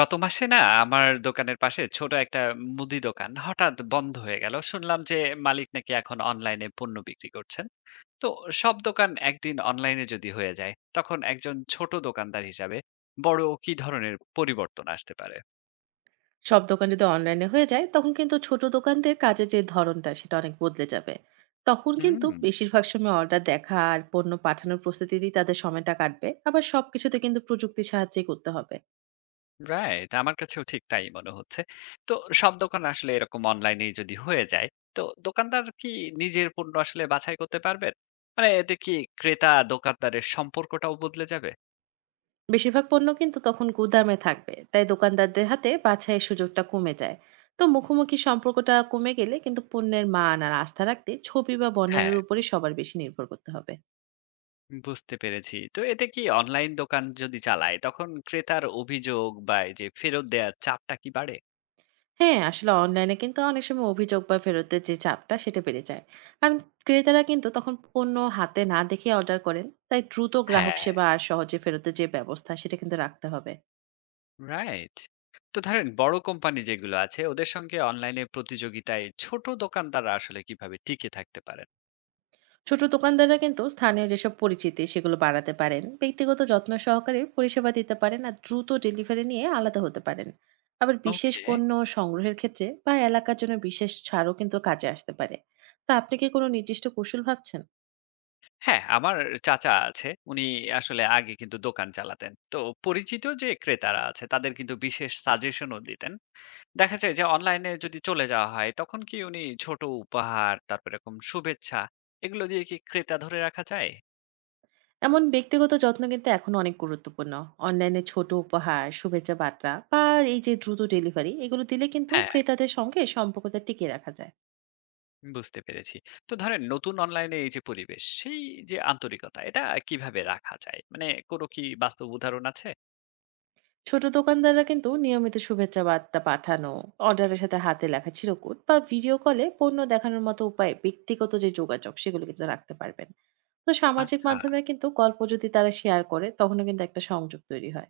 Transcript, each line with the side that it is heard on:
left: গত মাসে না, আমার দোকানের পাশে ছোট একটা মুদি দোকান হঠাৎ বন্ধ হয়ে গেল। শুনলাম যে মালিক নাকি এখন অনলাইনে পণ্য বিক্রি করছেন। তো সব দোকান একদিন অনলাইনে যদি হয়ে যায়, তখন একজন ছোট দোকানদার হিসাবে বড় কি ধরনের পরিবর্তন আসতে পারে?
right: সব দোকান যদি অনলাইনে হয়ে যায় তখন কিন্তু ছোট দোকানদের কাজের যে ধরনটা সেটা অনেক বদলে যাবে। তখন কিন্তু
left: হুম,
right: বেশিরভাগ সময় অর্ডার দেখা আর পণ্য পাঠানোর প্রস্তুতিতেই তাদের সময়টা কাটবে, আবার সবকিছুতে কিন্তু প্রযুক্তির সাহায্যে করতে হবে।
left: রাইট, আমার কাছেও ঠিক তাই মনে হচ্ছে। তো সব দোকান আসলে এরকম অনলাইনে যদি হয়ে যায়, তো দোকানদার কি নিজের পণ্য আসলে বাছাই করতে পারবেন? মানে এতে কি ক্রেতা দোকানদারের সম্পর্কটাও বদলে যাবে?
right: বেশিরভাগ পণ্য কিন্তু তখন গুদামে থাকবে, তাই দোকানদারদের হাতে বাছাইয়ের সুযোগটা কমে যায়। তো মুখোমুখি সম্পর্কটা কমে গেলে কিন্তু পণ্যের মান আর আস্থা রাখতে ছবি বা
left: হ্যাঁ,
right: বর্ণনার উপরে সবার বেশি নির্ভর করতে হবে।
left: বুঝতে পেরেছি। তো এতে কি অনলাইন দোকান যদি চালায়, তখন ক্রেতার অভিযোগ বা এই যে ফেরত দেওয়ার চাপটা কি বাড়ে?
right: হ্যাঁ, আসলে অনলাইনে কিন্তু অনেক সময় অভিযোগ বা ফেরতের যে চাপটা সেটা বেড়ে যায়। কারণ ক্রেতারা কিন্তু তখন পণ্য হাতে না দেখে অর্ডার করেন। তাই দ্রুত গ্রাহক
left: হ্যাঁ,
right: সেবা আর সহজে ফেরতের যে ব্যবস্থা সেটা কিন্তু রাখতে হবে।
left: রাইট। তো ধরেন বড় কোম্পানি যেগুলো আছে ওদের সঙ্গে অনলাইনে প্রতিযোগিতায় ছোট দোকানদাররা আসলে কিভাবে টিকে থাকতে পারেন?
right: ছোট দোকানদাররা কিন্তু স্থানীয় যেসব পরিচিতি সেগুলো বাড়াতে পারেন। ব্যক্তিগত যত্ন সহকারে পরিষেবা দিতে পারেন আর দ্রুত ডেলিভারি নিয়ে আলাদা হতে পারেন। আবার বিশেষ
left: ওকে।
right: পণ্য সংগ্রহের ক্ষেত্রে বা এলাকার জন্য বিশেষ ছাড়ও কিন্তু কাজে আসতে পারে। তা আপনি কি কোনো নির্দিষ্ট কৌশল ভাবছেন?
left: হ্যাঁ, আমার চাচা আছে। উনি আসলে আগে কিন্তু দোকান চালাতেন। তো পরিচিত যে ক্রেতারা আছে তাদের কিন্তু বিশেষ সাজেশনও দিতেন। দেখা যায় যে অনলাইনে যদি চলে যাওয়া হয়, তখন কি উনি ছোট উপহার, তারপর এরকম শুভেচ্ছা, এগুলো দিয়ে কি ক্রেতা ধরে রাখা যায়?
right: এমন ব্যক্তিগত যত্ন কিন্তু এখন অনেক গুরুত্বপূর্ণ। অনলাইনে ছোট উপহার, শুভেচ্ছা বার্তা বা এই যে দ্রুত ডেলিভারি, এগুলো দিলে কিন্তু
left: হ্যাঁ,
right: ক্রেতাদের সঙ্গে সম্পর্কটা টিকিয়ে রাখা যায়।
left: বুঝতে পেরেছি। তো ধরেন নতুন অনলাইনে এই যে পরিবেশ, সেই যে আন্তরিকতা, এটা কিভাবে রাখা যায়? মানে কোনো কি বাস্তব উদাহরণ আছে?
right: ছোট দোকানদাররা কিন্তু নিয়মিত শুভেচ্ছা বার্তা পাঠানো, অর্ডারের সাথে হাতে লেখা চিরকুট বা ভিডিও কলে পণ্য দেখানোর মতো উপায়ে ব্যক্তিগত যে যোগাযোগ সেগুলো কিন্তু রাখতে পারবেন। তো সামাজিক
left: আচ্ছা।
right: মাধ্যমে কিন্তু গল্প যদি তারা শেয়ার করে তখনও কিন্তু একটা সংযোগ তৈরি হয়।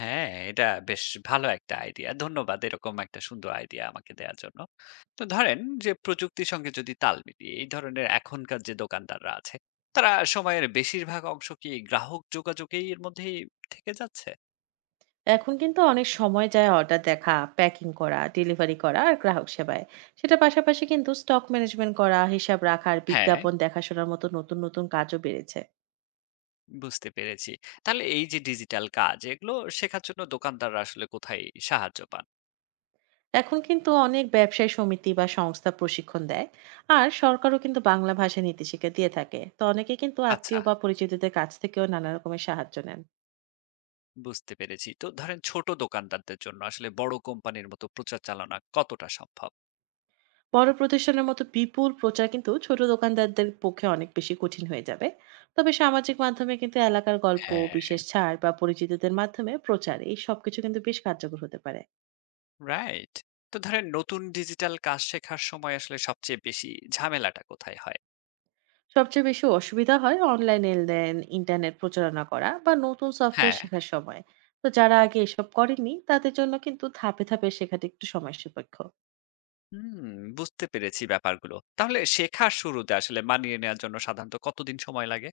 left: হ্যাঁ, এটা বেশ ভালো একটা আইডিয়া। ধন্যবাদ এরকম একটা সুন্দর আইডিয়া আমাকে দেয়ার জন্য। তো ধরেন যে প্রযুক্তির সঙ্গে যদি তাল মিলিয়ে এই ধরনের এখনকার যে দোকানদাররা আছে, তারা সময়ের বেশিরভাগ অংশ কি গ্রাহক যোগাযোগেই এর মধ্যেই থেকে যাচ্ছে?
right: এখন কিন্তু অনেক সময় যায় অর্ডার দেখা, প্যাকিং করা, ডেলিভারি করা আর গ্রাহক সেবায়। সেটার পাশাপাশি কিন্তু স্টক ম্যানেজমেন্ট করা, হিসাব রাখা আর
left: হ্যাঁ,
right: বিজ্ঞাপন দেখাশোনার মতো নতুন নতুন কাজও বেড়েছে।
left: বুঝতে পেরেছি। তাহলে এই যে ডিজিটাল কাজ, এগুলো শেখার জন্য দোকানদাররা আসলে কোথায় সাহায্য পান?
right: এখন কিন্তু অনেক ব্যবসায়ী সমিতি বা সংস্থা প্রশিক্ষণ দেয়, আর সরকারও কিন্তু বাংলা ভাষা নীতিশিক্ষা দিয়ে থাকে। তো অনেকে কিন্তু
left: আচ্ছা,
right: আত্মীয় বা পরিচিতদের কাছ থেকেও নানা রকমের সাহায্য নেন।
left: বুঝতে পেরেছি। তো ধরেন ছোট দোকানদারদের জন্য আসলে বড় কোম্পানির মতো প্রচার চালানো কতটা সম্ভব?
right: বড় প্রতিষ্ঠানের মতো বিপুল প্রচার কিন্তু ছোট দোকানদারদের পক্ষে অনেক বেশি কঠিন হয়ে যাবে। তবে সামাজিক মাধ্যমে কিন্তু এলাকার গল্প,
left: হ্যাঁ,
right: বিশেষ ছাড় বা পরিচিতদের মাধ্যমে প্রচার, এই সবকিছু কিন্তু বেশ কার্যকর হতে পারে।
left: রাইট। তো ধরেন নতুন ডিজিটাল কাজ শেখার সময় আসলে সবচেয়ে বেশি ঝামেলাটা কোথায় হয়?
right: সবচেয়ে বেশি অসুবিধা হয় অনলাইন লেনদেন, ইন্টারনেট প্রচারণা করা বা নতুন সফটওয়্যার
left: হ্যাঁ।
right: শেখার সময়। তো যারা আগে এসব করেনি তাদের জন্য কিন্তু ধাপে ধাপে শেখাটা একটু সময় সাপেক্ষ।
left: হুম, বুঝতে পেরেছি ব্যাপারগুলো। তাহলে শেখার শুরুতে আসলে মানিয়ে নেওয়ার জন্য সাধারণত কতদিন সময় লাগে?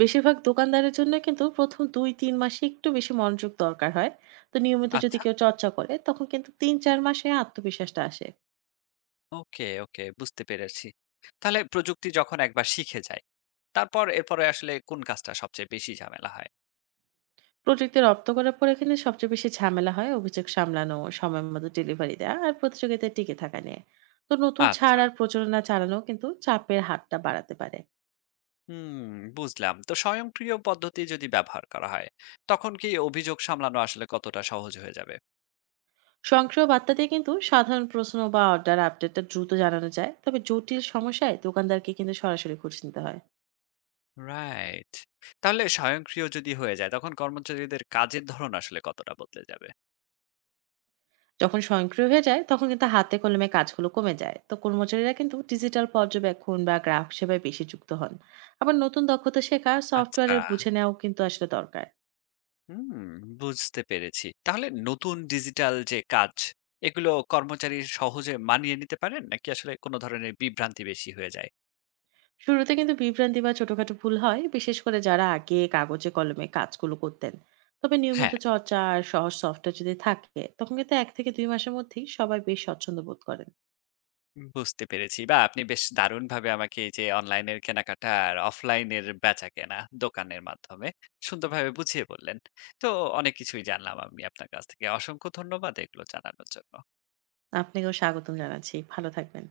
right: বেশিরভাগ দোকানদারের জন্য কিন্তু প্রথম ২-৩ মাসে একটু বেশি মনোযোগ দরকার হয়। তো নিয়মিত যদি
left: আচ্ছা,
right: কেউ চর্চা করে তখন কিন্তু ৩-৪ মাসে আত্মবিশ্বাসটা আসে।
left: ওকে, ওকে, বুঝতে পেরেছি। তাহলে প্রযুক্তি যখন একবার শিখে যায়, তারপর এরপরে আসলে কোন কাজটা সবচেয়ে বেশি ঝামেলা হয়?
right: প্রযুক্তি রপ্ত করার পরে কিন্তু সবচেয়ে বেশি ঝামেলা হয় অভিযোগ সামলানো, সময় মতো ডেলিভারি দেওয়া আর প্রতিযোগিতায় টিকে থাকা নিয়ে। তো নতুন ছাড়
left: আচ্ছা,
right: আর প্রচারণা চালানো কিন্তু চাপের হাতটা বাড়াতে পারে।
left: হুম, বুঝলাম। তো স্বয়ংক্রিয় পদ্ধতি যদি ব্যবহার করা হয়, তখন কি অভিযোগ সামলানো আসলে কতটা সহজ হয়ে যাবে?
right: স্বয়ংক্রিয় বার্তা দিয়ে কিন্তু সাধারণ প্রশ্ন বা অর্ডার আপডেটটা দ্রুত জানানো যায়। তবে জটিল সমস্যায় দোকানদারকে কিন্তু সরাসরি খোঁজ নিতে হয়।
left: রাইট। তাহলে স্বয়ংক্রিয় যদি হয়ে যায় তখন কর্মচারীদের কাজের ধরন আসলে কতটা বদলে যাবে?
right: যখন স্বয়ংক্রিয় হয়ে যায় তখন কিন্তু হাতে কলমে কাজগুলো কমে যায়, তো কর্মচারীরা কিন্তু ডিজিটাল পর্যবেক্ষণ বা গ্রাহক সেবায় বেশি যুক্ত হন। আবার নতুন দক্ষতা শেখা,
left: আচ্ছা,
right: সফটওয়্যারের বুঝে নেওয়াও কিন্তু আসলে দরকার।
left: হুম, বুঝতে পেরেছি। তাহলে নতুন ডিজিটাল যে কাজ, এগুলো কর্মচারী সহজে মানিয়ে নিতে পারেন নাকি আসলে কোনো ধরনের বিভ্রান্তি বেশি হয়ে যায়?
right: শুরুতে কিন্তু বিভ্রান্তি বা ছোটখাটো ভুল হয়, বিশেষ করে যারা আগে কাগজে কলমে কাজগুলো করতেন। তবে নিয়মিত
left: হ্যাঁ,
right: চর্চা আর সহজ সফটওয়্যার যদি থাকে তখন কিন্তু ১-২ মাসের মধ্যেই সবাই বেশ স্বচ্ছন্দ বোধ করেন।
left: বুঝতে পেরেছি। বা আপনি বেশ দারুণভাবে আমাকে এই যে অনলাইনের কেনাকাটা আর অফলাইনের বেচাকেনা দোকানের মাধ্যমে সুন্দরভাবে বুঝিয়ে বললেন। তো অনেক কিছুই জানলাম আমি আপনার কাছ থেকে। অসংখ্য ধন্যবাদ এগুলো জানানোর জন্য।
right: আপনাকেও স্বাগতম জানাচ্ছি, ভালো থাকবেন।